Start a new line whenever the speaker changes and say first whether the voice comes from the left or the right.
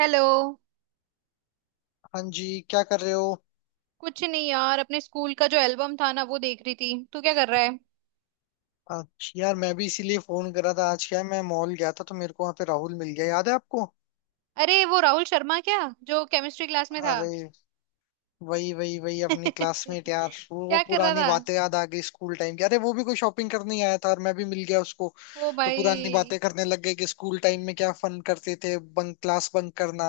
right: Hello.
left: हाँ जी, क्या कर रहे हो?
right: कुछ नहीं यार, अपने स्कूल का जो एल्बम था ना, वो देख रही थी। तू क्या कर रहा है?
left: अच्छा यार, मैं भी इसीलिए फोन कर रहा था। आज क्या है, मैं मॉल गया था तो मेरे को वहां पे राहुल मिल गया, याद है आपको?
right: अरे वो राहुल शर्मा क्या, जो केमिस्ट्री क्लास में था?
left: अरे वही वही वही अपनी क्लासमेट यार। वो
right: क्या कर रहा
left: पुरानी
right: था?
left: बातें याद आ गई स्कूल टाइम की। अरे वो भी कोई शॉपिंग करने ही आया था और मैं भी मिल गया उसको।
right: ओ
left: तो
right: भाई।
left: पुरानी बातें करने लग गए कि स्कूल टाइम में क्या फन करते थे, बंक क्लास बंक करना,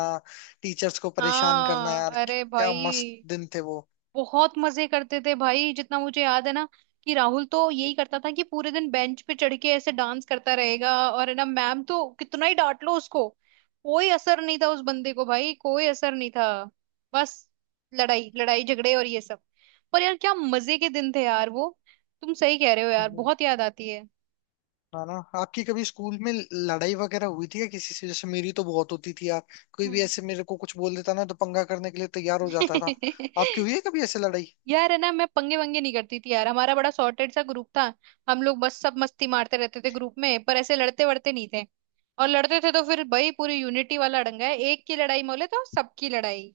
left: टीचर्स को परेशान करना।
right: हाँ,
left: यार
right: अरे
left: क्या मस्त
right: भाई,
left: दिन थे वो।
right: बहुत मजे करते थे भाई, जितना मुझे याद है ना, कि राहुल तो यही करता था कि पूरे दिन बेंच पे चढ़ के ऐसे डांस करता रहेगा, और है ना मैम तो कितना ही डांट लो उसको, कोई असर नहीं था उस बंदे को भाई। कोई असर नहीं था। बस लड़ाई लड़ाई झगड़े और ये सब। पर यार क्या मजे के दिन थे यार वो। तुम सही कह रहे हो यार, बहुत याद आती है।
left: है ना। आपकी कभी स्कूल में लड़ाई वगैरह हुई थी या किसी से? जैसे मेरी तो बहुत होती थी यार। कोई भी
right: हम्म।
left: ऐसे मेरे को कुछ बोल देता ना तो पंगा करने के लिए तैयार हो जाता था। आपकी हुई है कभी ऐसे लड़ाई?
right: यार है ना, मैं पंगे वंगे नहीं करती थी यार। हमारा बड़ा सॉर्टेड सा ग्रुप था। हम लोग बस सब मस्ती मारते रहते थे ग्रुप में, पर ऐसे लड़ते वड़ते नहीं थे। और लड़ते थे तो फिर भाई पूरी यूनिटी वाला डंगा है, एक की लड़ाई मोले तो सबकी लड़ाई।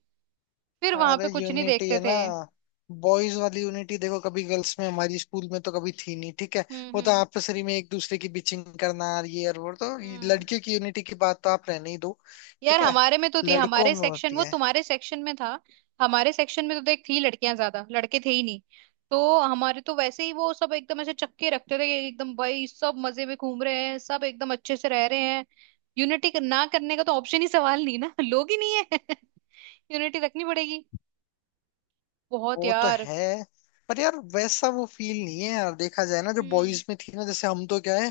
right: फिर वहां
left: अरे
right: पे कुछ नहीं
left: यूनिटी है
right: देखते
left: ना,
right: थे।
left: बॉयज वाली यूनिटी देखो, कभी गर्ल्स में हमारी स्कूल में तो कभी थी नहीं, ठीक है।
right: हम्म।
left: वो तो
right: हम्म।
left: आपसरी में एक दूसरे की बिचिंग करना और ये और वो, तो ये
right: हम्म।
left: लड़कियों की यूनिटी की बात तो आप रहने ही दो।
right: यार
left: ठीक है,
right: हमारे में तो थी,
left: लड़कों
right: हमारे
left: में
right: सेक्शन,
left: होती
right: वो
left: है।
right: तुम्हारे सेक्शन में था। हमारे सेक्शन में तो देख, थी लड़कियां ज्यादा, लड़के थे ही नहीं। तो हमारे तो वैसे ही वो सब एकदम ऐसे चक्के रखते थे कि एकदम भाई सब मजे में घूम रहे हैं, सब एकदम अच्छे से रह रहे हैं। यूनिटी ना करने का तो ऑप्शन ही सवाल नहीं ना। लोग ही नहीं है। यूनिटी रखनी पड़ेगी। बहुत
left: वो तो
right: यार।
left: है। पर यार वैसा वो फील नहीं है यार, देखा जाए ना जो
right: हम्म।
left: बॉयज में थी ना। जैसे हम तो क्या है,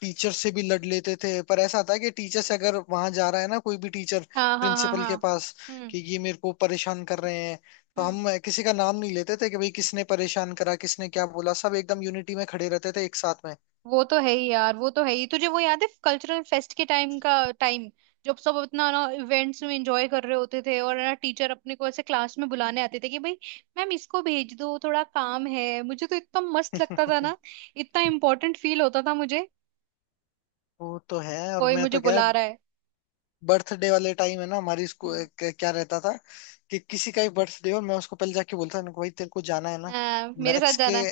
left: टीचर से भी लड़ लेते थे, पर ऐसा था कि टीचर से अगर वहां जा रहा है ना कोई भी टीचर
right: हाँ हाँ हाँ
left: प्रिंसिपल
right: हाँ।
left: के पास
right: हम्म।
left: कि ये मेरे को परेशान कर रहे हैं, तो
right: हम्म।
left: हम किसी का नाम नहीं लेते थे कि भाई किसने परेशान करा, किसने क्या बोला। सब एकदम यूनिटी में खड़े रहते थे एक साथ में।
right: वो तो है ही यार, वो तो है ही। तुझे वो याद है कल्चरल फेस्ट के टाइम का? टाइम, जब सब अपना ना इवेंट्स में एंजॉय कर रहे होते थे, और ना टीचर अपने को ऐसे क्लास में बुलाने आते थे कि भाई मैम इसको भेज दो थोड़ा काम है। मुझे तो इतना मस्त लगता था ना। इतना इम्पोर्टेंट फील होता था मुझे।
left: वो तो है। और
right: कोई
left: मैं
right: मुझे
left: तो क्या है,
right: बुला रहा है।
left: बर्थडे वाले टाइम है ना हमारी स्कूल
right: हम्म।
left: क्या रहता था कि किसी का भी बर्थडे हो, मैं उसको पहले जाके बोलता था ना, भाई तेरे को जाना है ना
right: हाँ, मेरे साथ
left: मैथ्स के
right: जाना।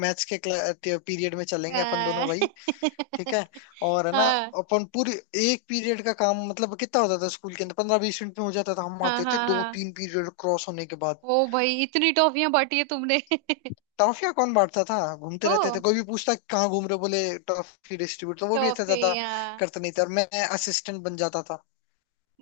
left: मैथ्स के पीरियड में, चलेंगे अपन
right: हाँ।
left: दोनों भाई। ठीक है। और है ना,
right: हाँ।
left: अपन पूरी एक पीरियड का काम मतलब कितना होता था स्कूल के अंदर, 15 20 मिनट में हो जाता था। हम
right: हाँ
left: आते थे
right: हाँ
left: दो
right: हाँ।
left: तीन पीरियड क्रॉस होने के बाद।
right: ओ भाई इतनी टॉफियां बांटी है तुमने।
left: टॉफियां कौन बांटता था, घूमते रहते थे।
right: तो
left: कोई भी पूछता कहाँ घूम रहे हो? बोले टॉफी डिस्ट्रीब्यूट। तो वो भी ऐसा ज्यादा
right: टॉफियां।
left: करते नहीं थे और मैं असिस्टेंट बन जाता था।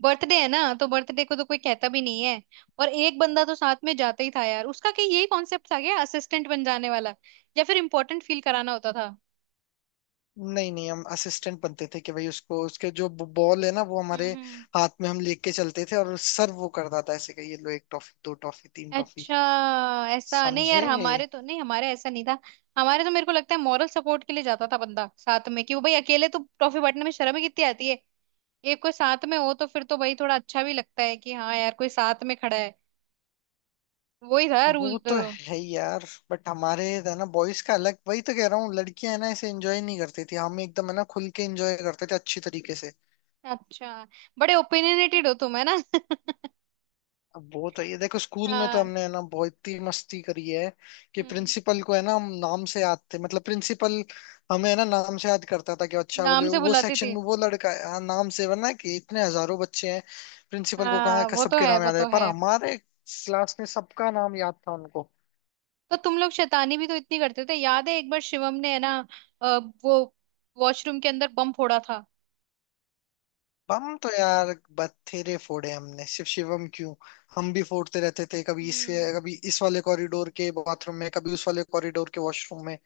right: बर्थडे है ना तो बर्थडे को तो कोई कहता भी नहीं है। और एक बंदा तो साथ में जाता ही था यार, उसका क्या यही कॉन्सेप्ट आ गया, असिस्टेंट बन जाने वाला। या फिर इम्पोर्टेंट फील कराना होता था।
left: नहीं नहीं, हम असिस्टेंट बनते थे कि भाई उसको उसके जो बॉल है ना वो
right: हम्म।
left: हमारे
right: हम्म।
left: हाथ में हम लेके चलते थे और सर वो करता था ऐसे कि ये लो एक टॉफी, दो टॉफी, तीन टॉफी।
right: अच्छा। ऐसा नहीं यार,
left: समझे।
right: हमारे तो नहीं, हमारे ऐसा नहीं था। हमारे तो मेरे को लगता है मॉरल सपोर्ट के लिए जाता था बंदा साथ में, कि वो भाई अकेले तो ट्रॉफी बांटने में शर्म ही कितनी आती है। एक कोई साथ में हो तो फिर तो भाई थोड़ा अच्छा भी लगता है कि हाँ यार कोई साथ में खड़ा है। वही था रूल
left: वो
right: तो।
left: तो है ही यार। बट हमारे है ना बॉयज का अलग, वही तो कह रहा हूँ। लड़कियां है ना ऐसे एंजॉय नहीं करती थी, हम एकदम है ना खुल के एंजॉय करते थे अच्छी तरीके से।
right: अच्छा, बड़े ओपिनियनेटेड हो तुम है ना।
left: अब वो तो ये देखो, स्कूल में तो
right: हाँ।
left: हमने है ना बहुत ही मस्ती करी है कि
right: हम्म।
left: प्रिंसिपल को है ना हम नाम से याद थे। मतलब प्रिंसिपल हमें है ना नाम से याद करता था कि अच्छा, बोले
right: नाम से
left: वो
right: बुलाती
left: सेक्शन
right: थी?
left: में वो लड़का है, हाँ, नाम से। वरना कि इतने हजारों बच्चे हैं, प्रिंसिपल को कहाँ
right: हाँ,
left: का
right: वो तो
left: सबके
right: है,
left: नाम
right: वो
left: याद है,
right: तो
left: पर
right: है।
left: हमारे क्लास में सबका नाम याद था उनको।
right: तो तुम लोग शैतानी भी तो इतनी करते थे। याद है एक बार शिवम ने है ना अ, वो वॉशरूम के अंदर बम फोड़ा था?
left: बम तो यार बथेरे फोड़े हमने। शिवम क्यों, हम भी फोड़ते रहते थे
right: हम्म।
left: कभी इस वाले कॉरिडोर के बाथरूम में, कभी उस वाले कॉरिडोर के वॉशरूम में।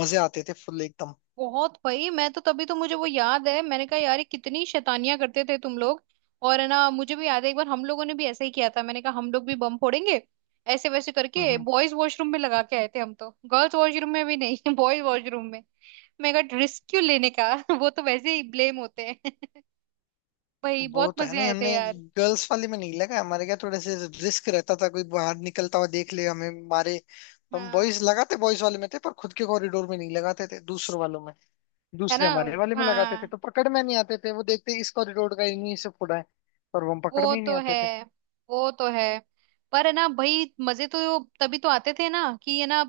left: मजे आते थे फुल एकदम।
right: बहुत भाई। मैं तो तभी तो मुझे वो याद है, मैंने कहा यार ये कितनी शैतानियां करते थे तुम लोग। और है ना मुझे भी याद है, एक बार हम लोगों ने भी ऐसा ही किया था, मैंने कहा हम लोग भी बम फोड़ेंगे ऐसे वैसे करके।
left: हम्म,
right: बॉयज वॉशरूम में लगा के आए थे हम, तो गर्ल्स वॉशरूम में भी नहीं बॉयज वॉशरूम में। मैं कहा रिस्क क्यों लेने का। वो तो वैसे ही ब्लेम होते हैं। भाई
left: वो
right: बहुत
left: तो है।
right: मजे
left: नहीं
right: आए
left: हमने
right: थे यार।
left: गर्ल्स वाले में नहीं लगा, हमारे क्या थोड़े से रिस्क रहता था, कोई बाहर निकलता हुआ देख ले, हमें मारे। तो हम
right: हाँ।
left: बॉयज लगाते बॉयज वाले में थे, पर खुद के कॉरिडोर में नहीं लगाते थे, दूसरों वालों में।
right: है
left: दूसरे
right: ना।
left: हमारे वाले में लगाते थे
right: हाँ।
left: तो पकड़ में नहीं आते थे। वो देखते इस कॉरिडोर का इन्हीं से फोड़ा है, पर वो हम पकड़ में
right: वो
left: ही नहीं
right: तो
left: आते
right: है,
left: थे।
right: वो तो है। पर है ना भाई मजे तो तभी तो आते थे ना, कि ये ना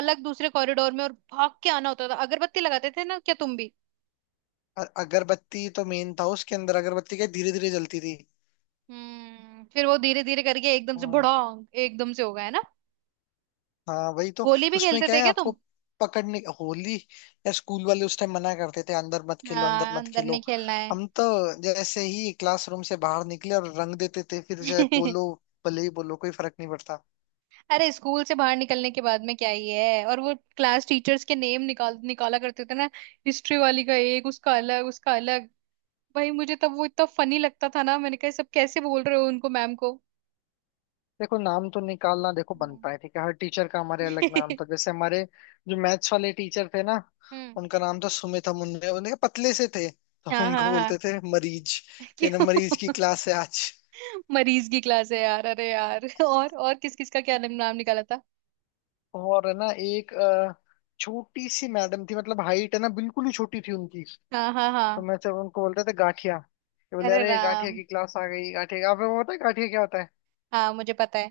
right: अलग दूसरे कॉरिडोर में, और भाग के आना होता था। अगरबत्ती लगाते थे ना क्या तुम भी?
left: अगरबत्ती तो मेन था उसके अंदर, अगरबत्ती क्या धीरे धीरे जलती थी।
right: हम्म। फिर वो धीरे धीरे करके एकदम से
left: हाँ।
right: बड़ा, एकदम से हो गया है ना।
left: हाँ वही तो।
right: होली भी
left: उसमें
right: खेलते
left: क्या
right: थे
left: है
right: क्या
left: आपको
right: तुम?
left: पकड़ने? होली, या स्कूल वाले उस टाइम मना करते थे अंदर मत खेलो, अंदर
right: हाँ,
left: मत
right: अंदर
left: खेलो।
right: नहीं खेलना है।
left: हम तो जैसे ही क्लासरूम से बाहर निकले और रंग देते थे, फिर चाहे बोलो, भले ही बोलो, कोई फर्क नहीं पड़ता।
right: अरे, स्कूल से बाहर निकलने के बाद में क्या ही है। और वो क्लास टीचर्स के नेम निकाल निकाला करते थे ना। हिस्ट्री वाली का एक, उसका अलग, उसका अलग। भाई मुझे तब वो इतना फनी लगता था ना, मैंने कहा "ये सब कैसे बोल रहे हो उनको, मैम को"।
left: देखो नाम तो निकालना देखो
right: हम्म।
left: बनता है, ठीक है, हर टीचर का हमारे अलग नाम था। जैसे हमारे जो मैथ्स वाले टीचर थे ना,
right: हम्म।
left: उनका नाम था सुमित, हम उनने उनके पतले से थे तो हम
right: हाँ
left: उनको
right: हाँ
left: बोलते थे
right: हाँ।
left: मरीज। ये ना
right: क्यों?
left: मरीज की क्लास है आज।
right: मरीज की क्लास है यार? अरे यार, और किस किस का क्या नाम निकाला था?
left: और है ना एक छोटी सी मैडम थी, मतलब हाइट है ना बिल्कुल ही छोटी थी उनकी। तो
right: हाँ हाँ हाँ।
left: मैं जब उनको बोलते थे गाठिया, ये बोले
right: अरे
left: अरे गाठिया
right: राम।
left: की क्लास आ गई। गाठिया, आपको पता है गाठिया क्या होता है।
right: हाँ मुझे पता है।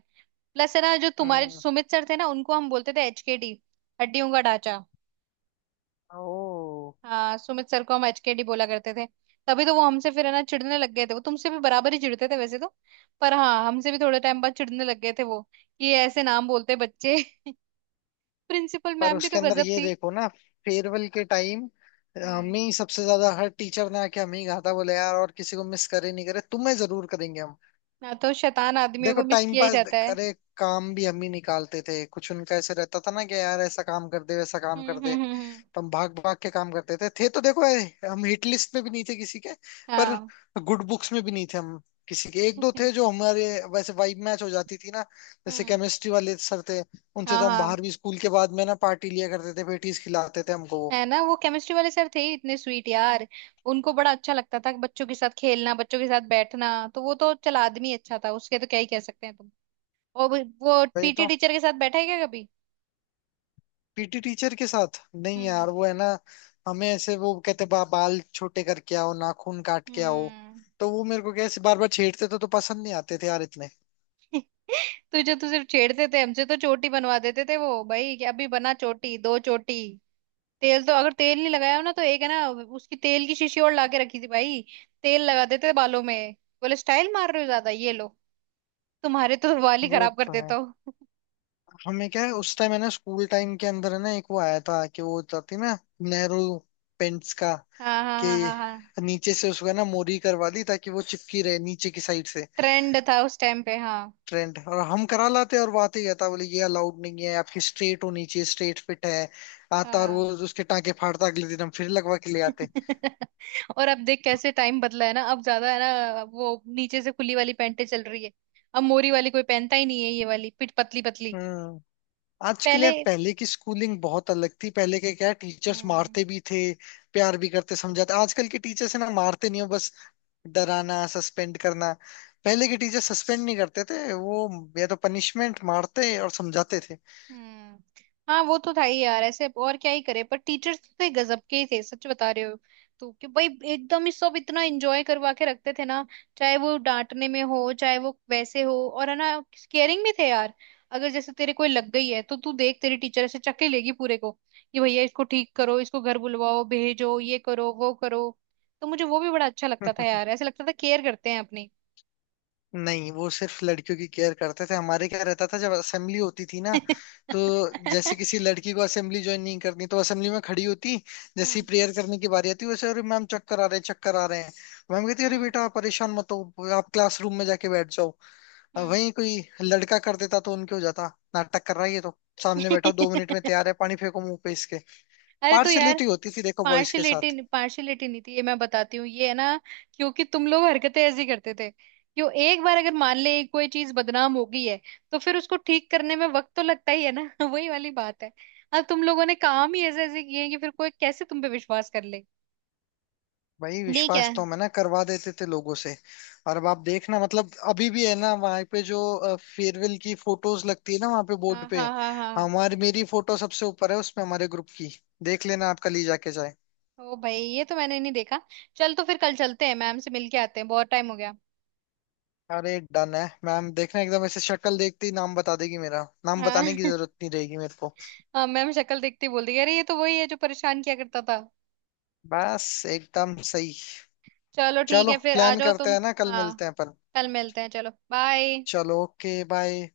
right: प्लस है ना, जो तुम्हारे जो
left: हम्म।
right: सुमित सर थे ना, उनको हम बोलते थे एचकेडी। हड्डियों का ढांचा।
left: ओ।
right: हाँ, सुमित सर को हम एचकेडी बोला करते थे। तभी तो वो हमसे फिर है ना चिढ़ने लग गए थे। वो तुमसे भी बराबर ही चिढ़ते थे वैसे तो। पर हाँ, हमसे भी थोड़े टाइम बाद चिढ़ने लग गए थे वो, कि ये ऐसे नाम बोलते बच्चे। प्रिंसिपल
left: पर
right: मैम भी
left: उसके
right: तो
left: अंदर
right: गजब
left: ये
right: थी।
left: देखो ना, फेयरवेल के टाइम
right: हम्म।
left: हमें ही सबसे ज्यादा हर टीचर ने आके हमें ही कहा था, बोले यार और किसी को मिस करे नहीं करे, तुम्हें जरूर करेंगे हम।
right: ना तो शैतान आदमियों
left: देखो
right: को मिस
left: टाइम
right: किया ही
left: पास
right: जाता है।
left: करे, काम भी हम ही निकालते थे कुछ। उनका ऐसे रहता था ना कि यार ऐसा काम कर दे, वैसा काम
right: हम्म।
left: कर दे।
right: हम्म। हम्म।
left: तो हम भाग भाग के काम करते थे। तो देखो हम हिट लिस्ट में भी नहीं थे किसी के, पर
right: हाँ।
left: गुड बुक्स में भी नहीं थे हम किसी के। एक दो थे जो हमारे वैसे वाइब मैच हो जाती थी ना। जैसे
right: हम्म।
left: केमिस्ट्री वाले सर थे, उनसे
right: हाँ
left: तो हम
right: हाँ।
left: बाहर भी स्कूल के बाद में ना पार्टी लिया करते थे, पेटीज खिलाते थे हमको वो।
right: है ना, वो केमिस्ट्री वाले सर थे ही इतने स्वीट यार। उनको बड़ा अच्छा लगता था बच्चों के साथ खेलना, बच्चों के साथ बैठना। तो वो तो चल, आदमी अच्छा था, उसके तो क्या ही कह सकते हैं तुम। और वो
left: वही
right: पीटी
left: तो।
right: टीचर के साथ बैठा है क्या कभी?
left: पीटी टीचर के साथ नहीं
right: हम्म।
left: यार, वो है ना हमें ऐसे वो कहते बाल छोटे करके आओ, नाखून काट के आओ,
right: हम्म।
left: तो वो मेरे को कैसे बार बार छेड़ते थे, तो पसंद नहीं आते थे यार इतने।
right: तुझे तो सिर्फ छेड़ते थे, हमसे तो चोटी बनवा देते थे वो भाई, कि अभी बना चोटी, दो चोटी। तेल तो, अगर तेल नहीं लगाया हो ना तो एक है ना उसकी तेल की शीशी और लाके रखी थी भाई, तेल लगा देते थे बालों में। बोले स्टाइल मार रहे हो ज्यादा, ये लो। तुम्हारे तो बाल ही
left: वो
right: खराब कर
left: तो
right: देता
left: है।
right: हूँ।
left: हमें क्या है उस टाइम है ना, स्कूल टाइम के अंदर है ना एक वो आया था कि वो जाती ना नेहरू पेंट्स का,
right: हाँ हाँ
left: कि
right: हाँ हाँ हाँ।
left: नीचे से उसको है ना मोरी करवा दी ताकि वो चिपकी रहे नीचे की साइड से।
right: ट्रेंड था उस टाइम पे, हाँ।
left: ट्रेंड, और हम करा लाते, और बात ही कहता बोले ये अलाउड नहीं है, आपकी स्ट्रेट होनी चाहिए, स्ट्रेट फिट है। आता और वो
right: हाँ।
left: उसके टांके फाड़ता, अगले दिन हम फिर लगवा के ले आते।
right: और अब देख कैसे टाइम बदला है ना, अब ज्यादा है ना वो नीचे से खुली वाली पैंटें चल रही है। अब मोरी वाली कोई पहनता ही नहीं है, ये वाली पिट पतली पतली।
left: हम्म। आजकल
right: पहले।
left: यार, पहले की स्कूलिंग बहुत अलग थी, पहले के क्या टीचर्स
right: हम्म।
left: मारते भी थे, प्यार भी करते, समझाते। आजकल के टीचर्स है ना मारते नहीं हो, बस डराना, सस्पेंड करना। पहले के टीचर सस्पेंड नहीं करते थे वो, या तो पनिशमेंट, मारते और समझाते थे।
right: हम्म। हाँ, वो तो था ही यार ऐसे, और क्या ही करे। पर टीचर्स तो गजब के ही थे सच बता रहे हो तो, कि भाई एकदम ही सब इतना एंजॉय करवा के रखते थे ना, चाहे वो डांटने में हो, चाहे वो वैसे हो। और है ना, केयरिंग भी थे यार। अगर जैसे तेरे कोई लग गई है तो तू देख, तेरी टीचर ऐसे चक्के लेगी पूरे को कि भैया इसको ठीक करो, इसको घर बुलवाओ, भेजो, ये करो, वो करो। तो मुझे वो भी बड़ा अच्छा लगता था यार, ऐसे लगता था केयर करते हैं अपनी।
left: नहीं, वो सिर्फ लड़कियों की केयर करते थे। हमारे क्या रहता था, जब असेंबली होती थी ना, तो जैसे किसी लड़की को असेंबली ज्वाइन नहीं करनी तो असेंबली में खड़ी होती, जैसे
right: हम्म।
left: ही प्रेयर करने की बारी आती वैसे अरे मैम चक्कर आ रहे हैं, चक्कर आ रहे हैं। मैम कहती अरे
right: हम्म।
left: बेटा आप परेशान मत हो, आप क्लासरूम में जाके बैठ जाओ। अब
right: हम्म।
left: वहीं कोई लड़का कर देता तो उनके हो जाता नाटक कर रहा है ये तो, सामने बैठा, 2 मिनट में तैयार है, पानी फेंको मुंह पे इसके।
right: अरे तो यार,
left: पार्शलिटी होती थी देखो बॉयज के
right: पार्शलिटी,
left: साथ।
right: पार्शलिटी नहीं थी, ये मैं बताती हूँ। ये है ना, क्योंकि तुम लोग हरकतें ऐसी करते थे क्यों? एक बार अगर मान ले कोई चीज बदनाम हो गई है, तो फिर उसको ठीक करने में वक्त तो लगता ही है ना। वही वाली बात है। अब तुम लोगों ने काम ही ऐसे ऐसे किए हैं कि फिर कोई कैसे तुम पे विश्वास कर ले।
left: भाई
right: ठीक है।
left: विश्वास तो हम है ना करवा देते थे लोगों से। और अब आप देखना, मतलब अभी भी है ना वहां पे जो फेयरवेल की फोटोज लगती है ना वहां पे बोर्ड
right: हाँ
left: पे,
right: हाँ हाँ हाँ।
left: हमारी मेरी फोटो सबसे ऊपर है उसमें, हमारे ग्रुप की। देख लेना आपका ली जाके जाए।
right: ओ भाई ये तो मैंने नहीं देखा। चल, तो फिर कल चलते हैं, मैम से मिलके आते हैं, बहुत टाइम हो गया।
left: अरे डन है, मैम देखना एकदम ऐसे शक्ल देखते ही नाम बता देगी, मेरा नाम
right: हाँ
left: बताने की जरूरत नहीं रहेगी मेरे को।
right: हाँ। मैम शक्ल देखते ही बोल दी, अरे ये तो वही है जो परेशान किया करता था।
left: बस एकदम सही।
right: चलो ठीक
left: चलो
right: है, फिर आ
left: प्लान
right: जाओ
left: करते
right: तुम।
left: हैं ना, कल
right: हाँ,
left: मिलते हैं अपन।
right: कल मिलते हैं, चलो बाय।
left: चलो ओके बाय।